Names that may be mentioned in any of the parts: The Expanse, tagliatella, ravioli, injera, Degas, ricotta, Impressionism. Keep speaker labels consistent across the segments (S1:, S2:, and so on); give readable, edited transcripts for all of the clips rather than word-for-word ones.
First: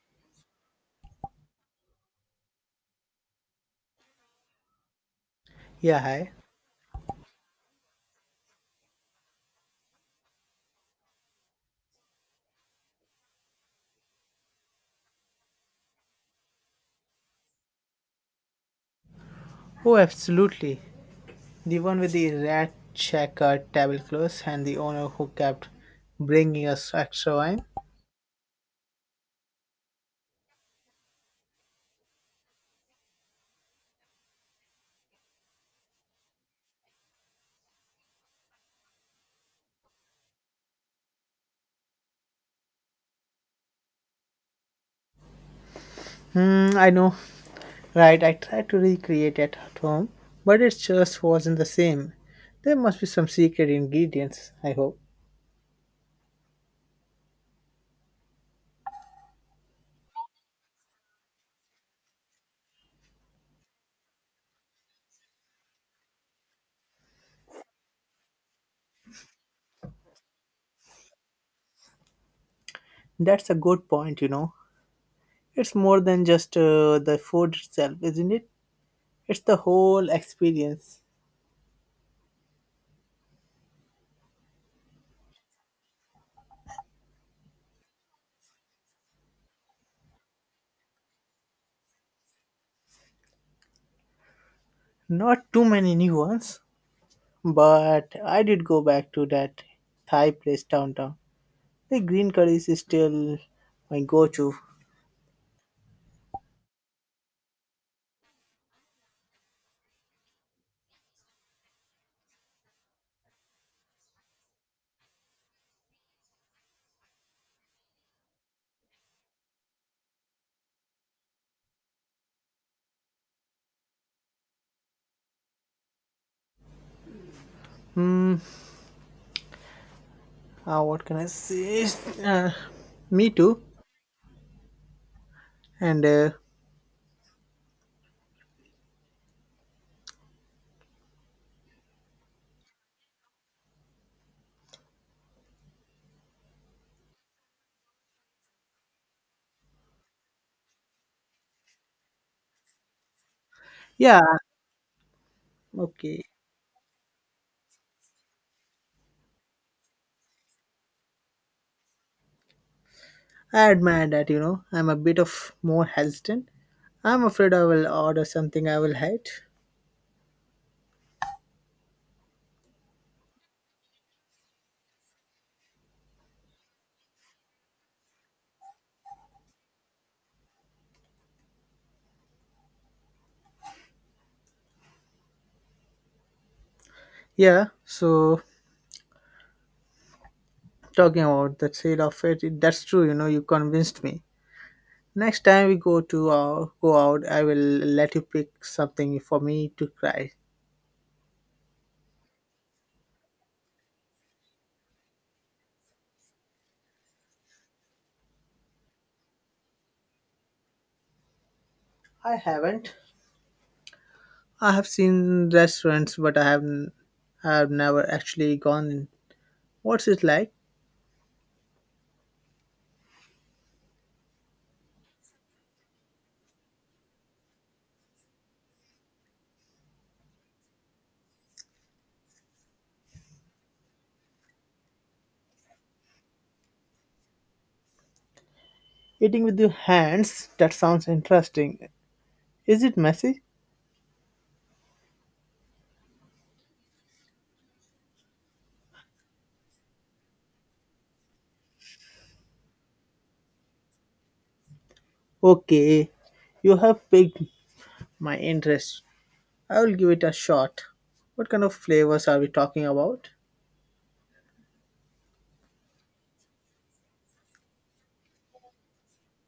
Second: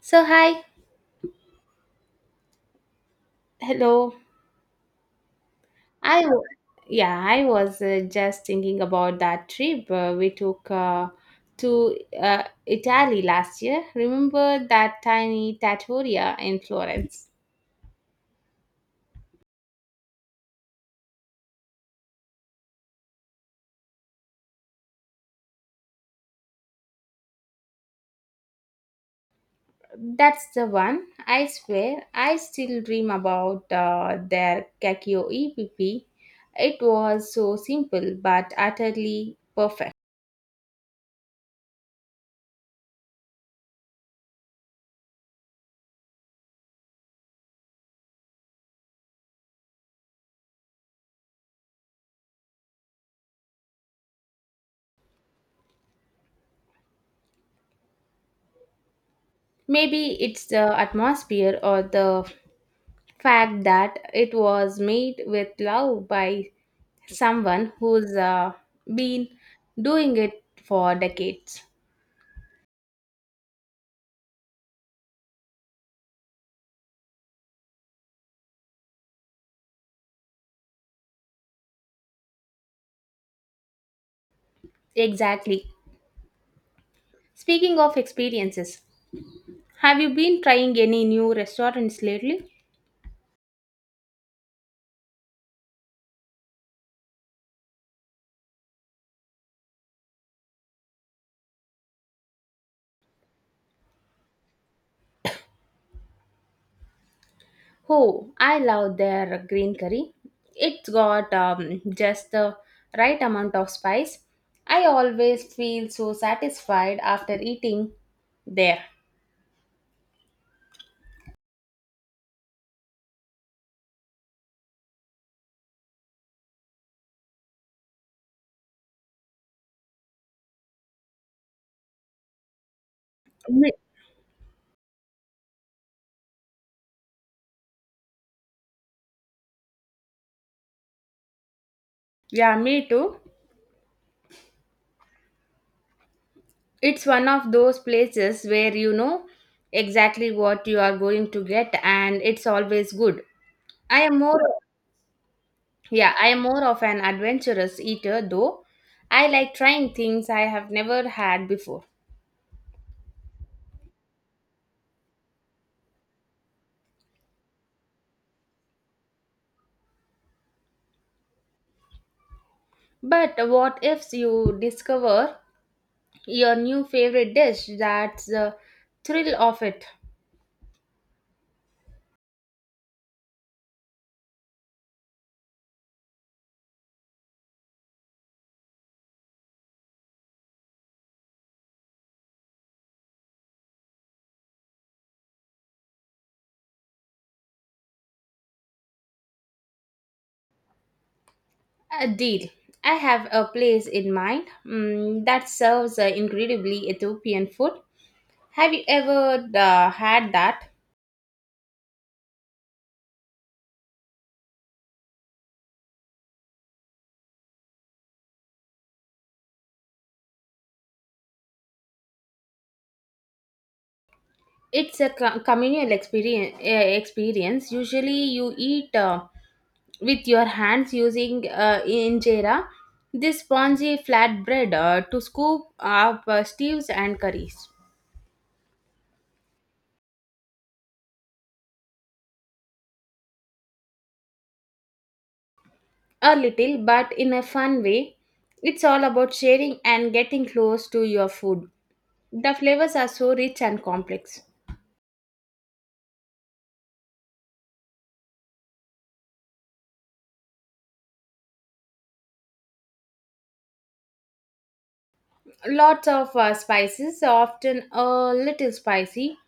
S1: So hi. Hello.
S2: Yeah,
S1: I
S2: hi.
S1: w- yeah, I was just thinking about that trip we took to Italy last year. Remember that tiny trattoria in Florence?
S2: Oh, absolutely. The one with the rat checkered tablecloths and the owner who kept bringing us extra wine.
S1: That's the one. I swear, I still dream about their cacio e pepe. It was so simple but utterly perfect.
S2: Hmm, I know. Right, I tried to recreate it at home, but it just wasn't the same. There must be some secret ingredients, I hope.
S1: Maybe it's the atmosphere or the fact that it was made with love by someone who's been doing it for decades.
S2: That's a good point, you know. It's more than just the food itself, isn't it? It's the whole experience.
S1: Exactly. Speaking of experiences, have you been trying any new restaurants lately?
S2: Not too many new ones, but I did go back to that Thai place downtown. The green curry is still my go-to.
S1: Oh, I love their green curry. It's got just the right amount of spice. I always feel so satisfied after eating there.
S2: Hmm. What can I say? Uh, Me too.
S1: Me-
S2: And
S1: yeah, me too. It's one of those places where you know exactly what you are going to get, and it's always good. I am
S2: Yeah,
S1: more Yeah,
S2: okay.
S1: I am more of an adventurous eater though. I like trying things I have never had before.
S2: I admire that. I'm a bit of more hesitant. I'm afraid I will order something I will hate.
S1: But what if you discover your new favorite dish? That's the thrill of it.
S2: Yeah. So talking about the sale of it, that's true. You convinced me. Next time we go to go out, I will let you pick something for me to try.
S1: A deal. I have a place in mind that serves incredibly Ethiopian food. Have you ever had that?
S2: I haven't. I have seen restaurants, but I haven't. I have never actually gone in. What's it like?
S1: It's a communal experience. Usually you eat with your hands, using injera, this spongy flatbread, to scoop up stews and curries.
S2: Eating with your hands? That sounds interesting. Is it messy?
S1: A little, but in a fun way. It's all about sharing and getting close to your food. The flavors are so rich and complex.
S2: Okay, you have piqued my interest. I will give it a shot. What kind of flavors are we talking about?
S1: Lots of spices, often a little spicy,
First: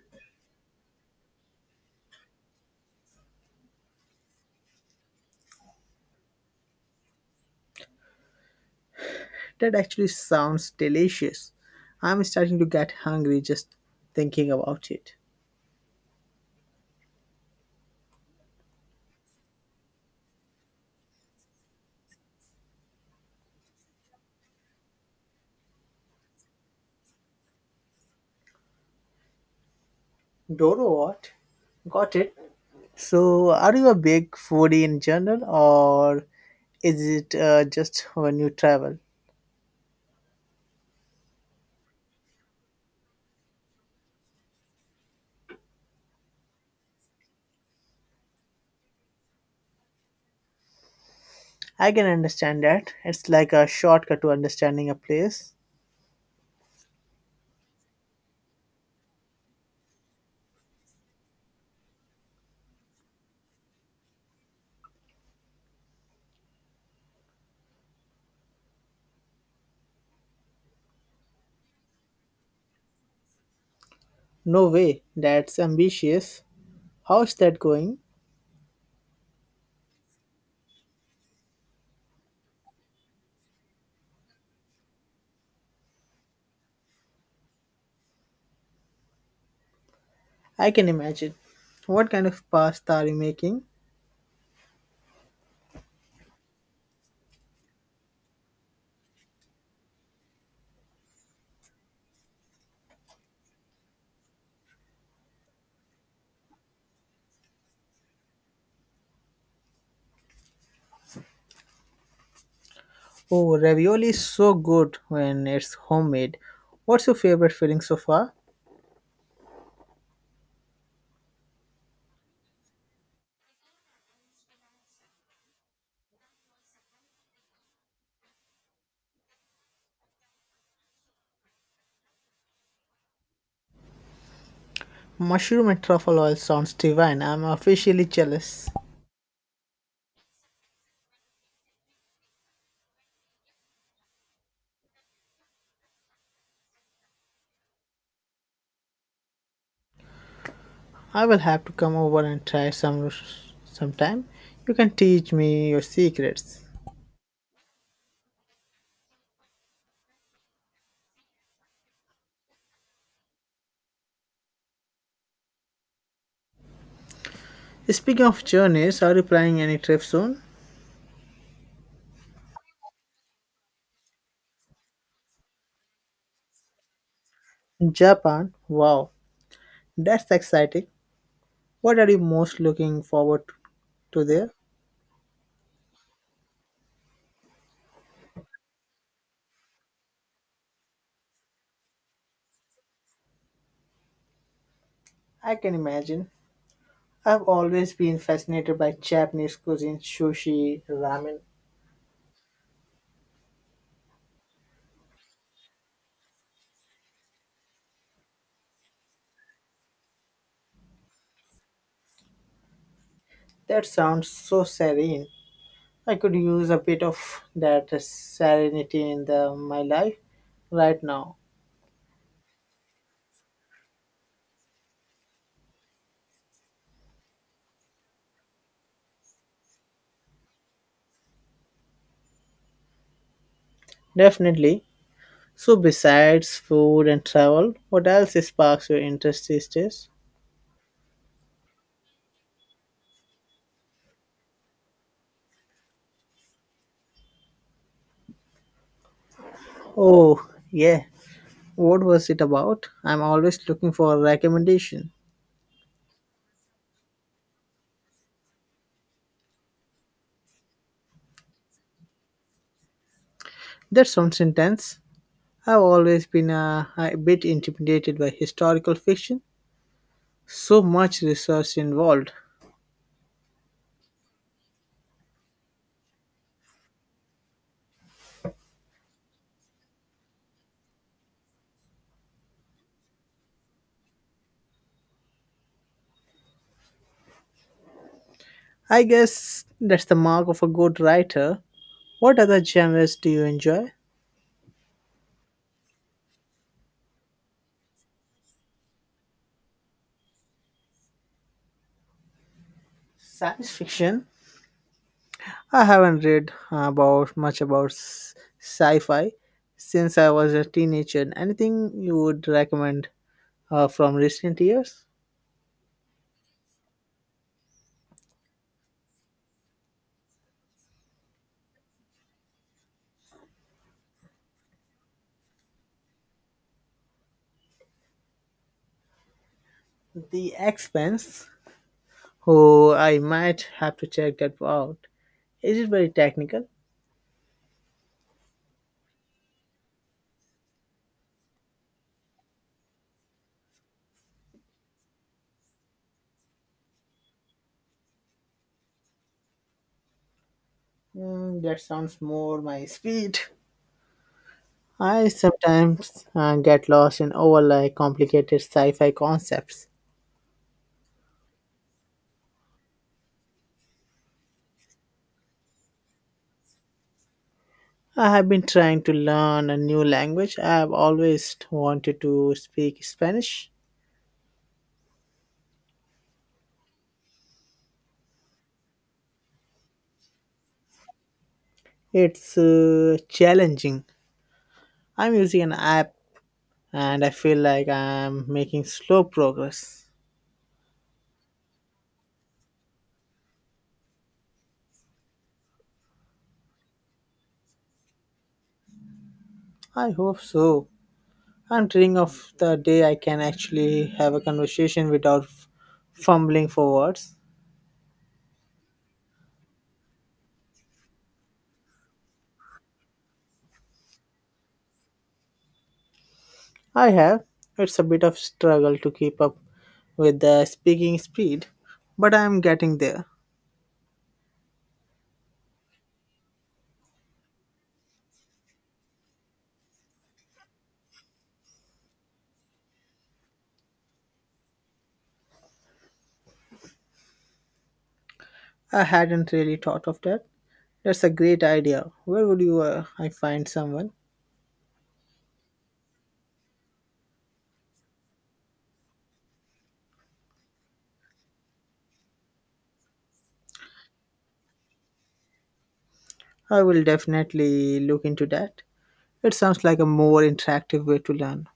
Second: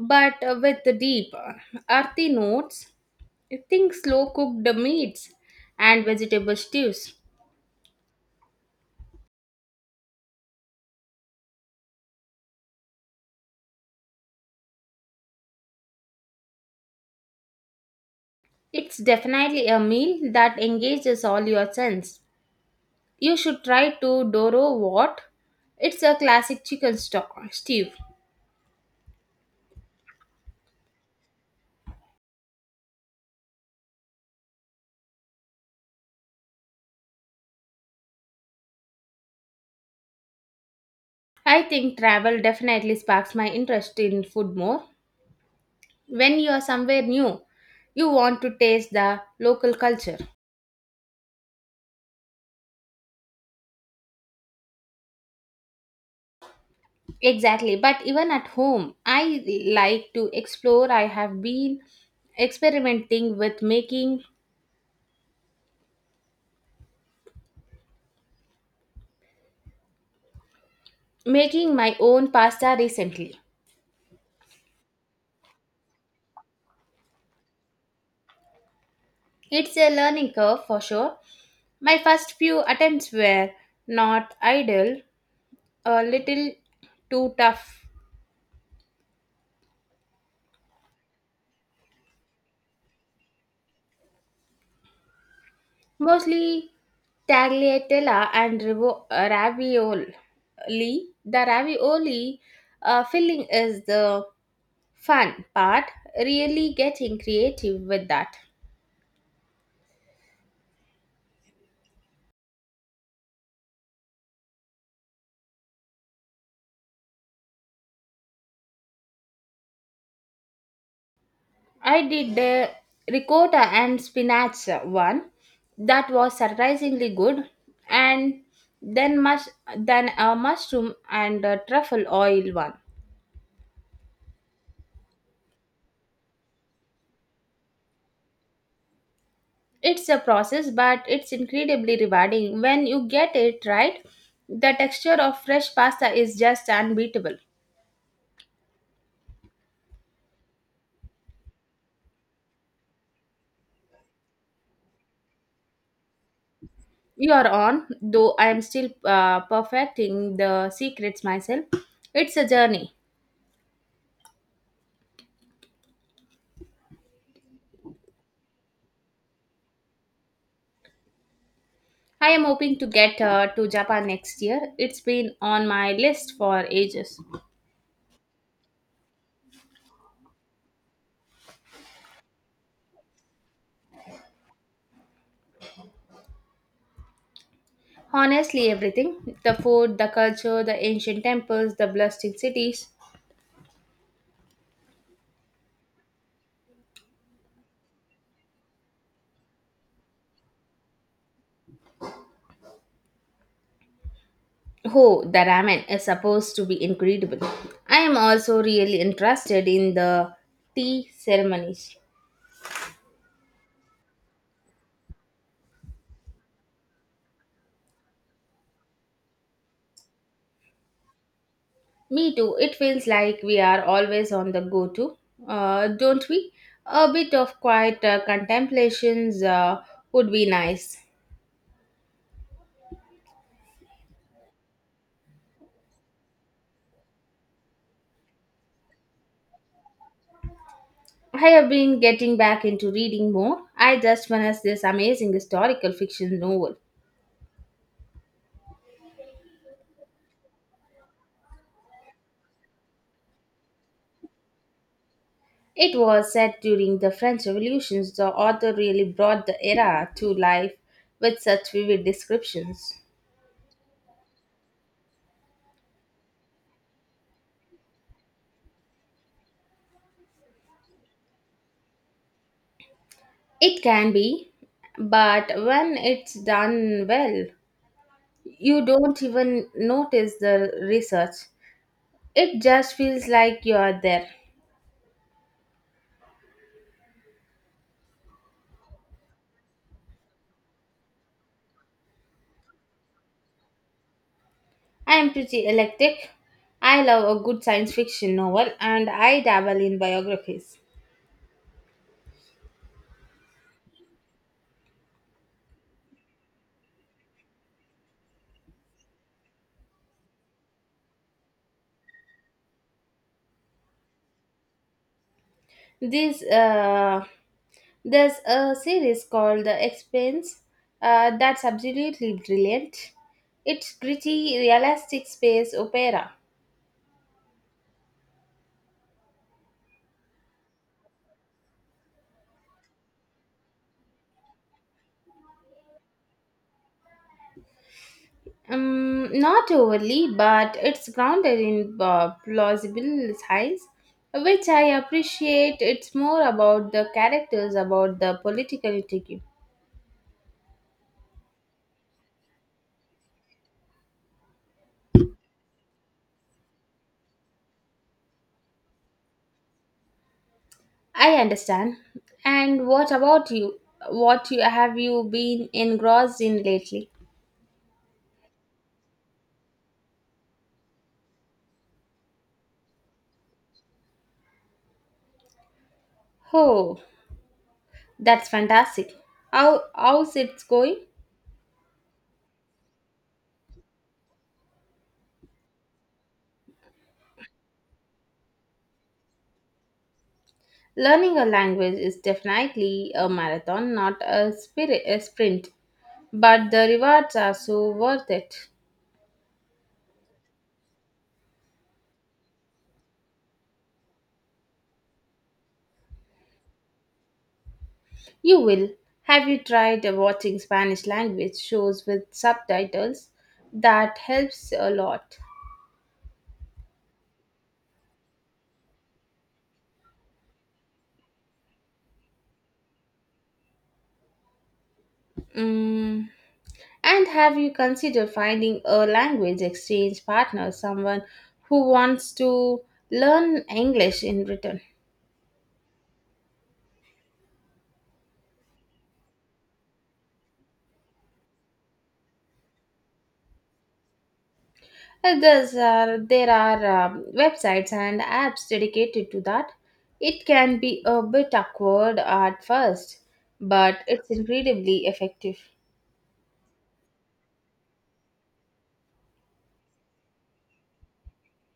S1: but with the deep earthy notes. Think slow cooked meats and vegetable stews.
S2: That actually sounds delicious. I'm starting to get hungry just thinking about it.
S1: It's definitely a meal that engages all your sense. You should try to Doro what? It's a classic chicken stock stew.
S2: Doro, what? Got it. So, are you a big foodie in general, or is it just when you travel?
S1: I think travel definitely sparks my interest in food more. When you are somewhere new, you want to taste the local culture.
S2: I can understand that. It's like a shortcut to understanding a place.
S1: Exactly, but even at home, I like to explore. I have been experimenting with making my own pasta recently.
S2: No way, that's ambitious. How's that going?
S1: It's a learning curve for sure. My first few attempts were not ideal, a little too tough.
S2: I can imagine. What kind of pasta are you making?
S1: Mostly tagliatella and ravioli. The ravioli filling is the fun part, really getting creative with that.
S2: Oh, ravioli is so good when it's homemade. What's your favorite filling so far?
S1: I did the ricotta and spinach one, that was surprisingly good, and then mush then a mushroom and a truffle oil one.
S2: Mushroom and truffle oil sounds divine. I'm officially jealous.
S1: It's a process, but it's incredibly rewarding when you get it right. The texture of fresh pasta is just unbeatable.
S2: I will have to come over and try some sometime. You can teach me your secrets.
S1: You are on, though I am still perfecting the secrets myself. It's a journey.
S2: Speaking of journeys, are you planning any trip soon?
S1: I am hoping to get to Japan next year. It's been on my list for ages.
S2: Japan? Wow, that's exciting. What are you most looking forward to there?
S1: Honestly, everything: the food, the culture, the ancient temples, the bustling cities.
S2: I can imagine. I've always been fascinated by Japanese cuisine, sushi, ramen.
S1: Oh, the ramen is supposed to be incredible. I am also really interested in the tea ceremonies.
S2: That sounds so serene. I could use a bit of that serenity in my life right now.
S1: Me too, it feels like we are always on the go, don't we? A bit of quiet contemplations would be nice.
S2: Definitely. So besides food and travel, what else sparks your interest these days?
S1: I have been getting back into reading more. I just finished this amazing historical fiction novel.
S2: Oh, yeah. What was it about? I'm always looking for a recommendation.
S1: It was set during the French Revolution. The author really brought the era to life with such vivid descriptions.
S2: That sounds intense. I've always been a bit intimidated by historical fiction. So much research involved.
S1: It can be, but when it's done well, you don't even notice the research. It just feels like you are there.
S2: I guess that's the mark of a good writer. What other genres do you enjoy?
S1: I am pretty eclectic. I love a good science fiction novel, and I dabble in biographies.
S2: Science fiction, I haven't read about much about sci-fi since I was a teenager. Anything you would recommend from recent years?
S1: This There's a series called The Expanse that's absolutely brilliant. It's gritty, realistic space opera.
S2: The Expanse. Oh, I might have to check that out. Is it very technical?
S1: Not overly, but it's grounded in plausible science, which I appreciate. It's more about the characters, about the political intrigue.
S2: Mm, that sounds more my speed. I sometimes get lost in overly complicated sci-fi concepts.
S1: I understand. And what about you? Have you been engrossed in lately?
S2: I have been trying to learn a new language. I have always wanted to speak Spanish.
S1: Oh, that's fantastic. How's it going?
S2: It's challenging. I'm using an app and I feel like I'm making slow progress.
S1: Learning a language is definitely a marathon, not a spirit a sprint. But the rewards are so worth it.
S2: I hope so. I'm dreaming of the day I can actually have a conversation without fumbling for words.
S1: You will. Have you tried watching Spanish language shows with subtitles? That helps a lot.
S2: I have. It's a bit of struggle to keep up with the speaking speed, but I'm getting there.
S1: Mm. And have you considered finding a language exchange partner, someone who wants to learn English in return?
S2: I hadn't really thought of that. That's a great idea. Where would you I find someone?
S1: There are websites and apps dedicated to that. It can be a bit awkward at first, but it's incredibly effective.
S2: I will definitely look into that. It sounds like a more interactive way to learn.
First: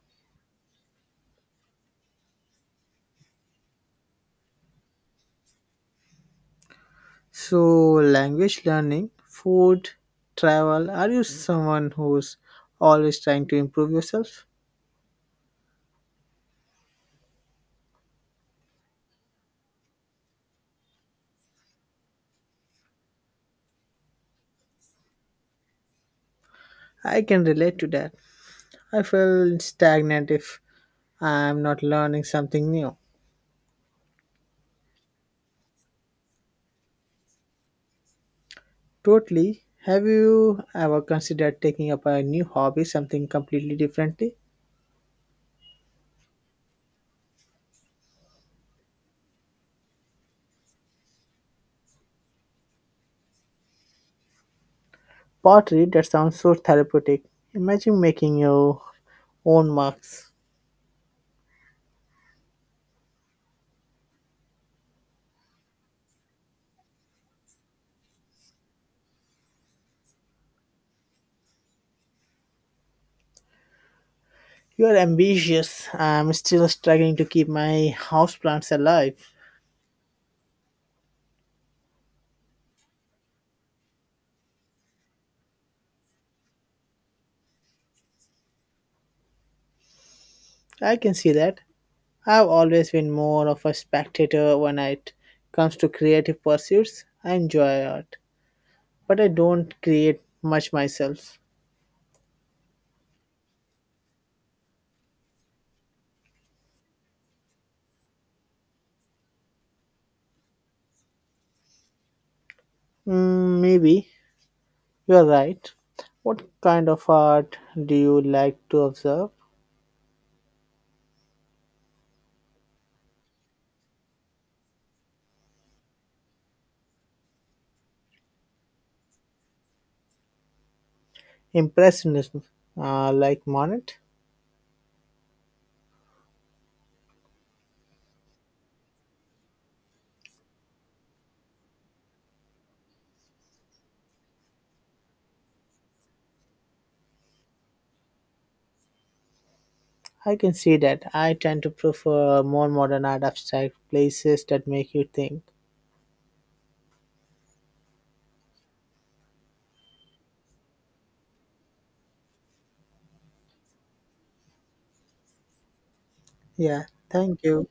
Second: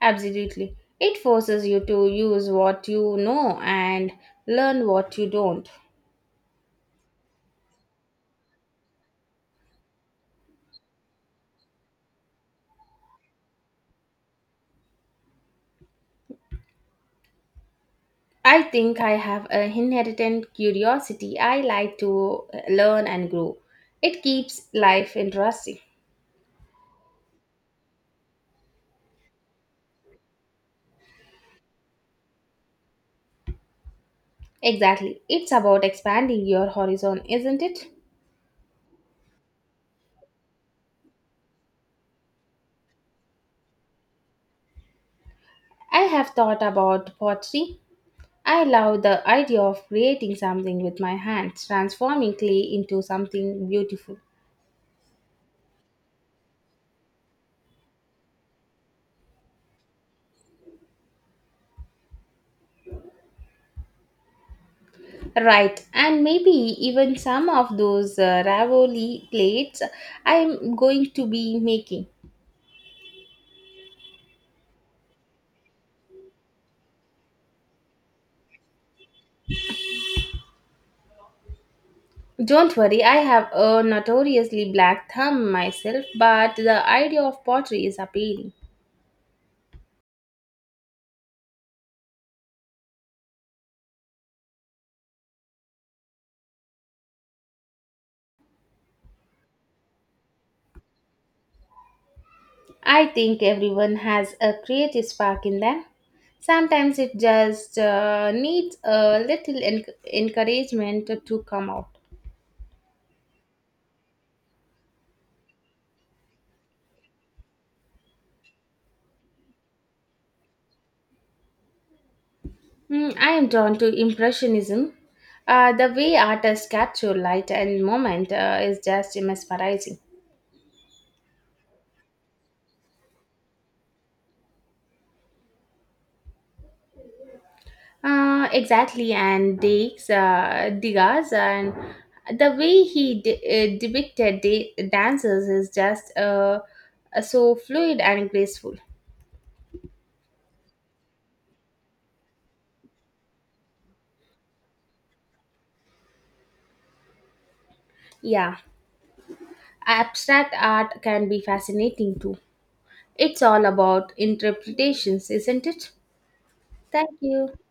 S1: Absolutely. It forces you to use what you know and learn what you don't.
S2: So, language learning, food, travel. Are you someone who's always trying to improve yourself?
S1: I think I have an inherent curiosity. I like to learn and grow. It keeps life interesting.
S2: I can relate to that. I feel stagnant if I'm not learning something new.
S1: Exactly. It's about expanding your horizon, isn't it?
S2: Totally. Have you ever considered taking up a new hobby, something completely differently?
S1: I have thought about pottery. I love the idea of creating something with my hands, transforming clay into something beautiful.
S2: Pottery, that sounds so therapeutic. Imagine making your own marks.
S1: Right, and maybe even some of those ravoli plates I'm going to be making.
S2: You're ambitious. I'm still struggling to keep my houseplants alive.
S1: Don't worry, I have a notoriously black thumb myself, but the idea of pottery is appealing.
S2: I can see that. I've always been more of a spectator when it comes to creative pursuits. I enjoy art, but I don't create much myself.
S1: I think everyone has a creative spark in them. Sometimes it just needs a little encouragement to come out.
S2: Mm, maybe you're right. What kind of art do you like to observe?
S1: Mm, I am drawn to Impressionism. The way artists capture light and moment is just mesmerizing.
S2: Impressionism, like Monet?
S1: Exactly, and Degas, and the way he depicted dancers is just so fluid and graceful.
S2: I can see that. I tend to prefer more modern art abstract places that make you think.
S1: Yeah. Abstract art can be fascinating too. It's all about interpretations, isn't it?
S2: Yeah.
S1: Thank
S2: Thank
S1: you.
S2: you.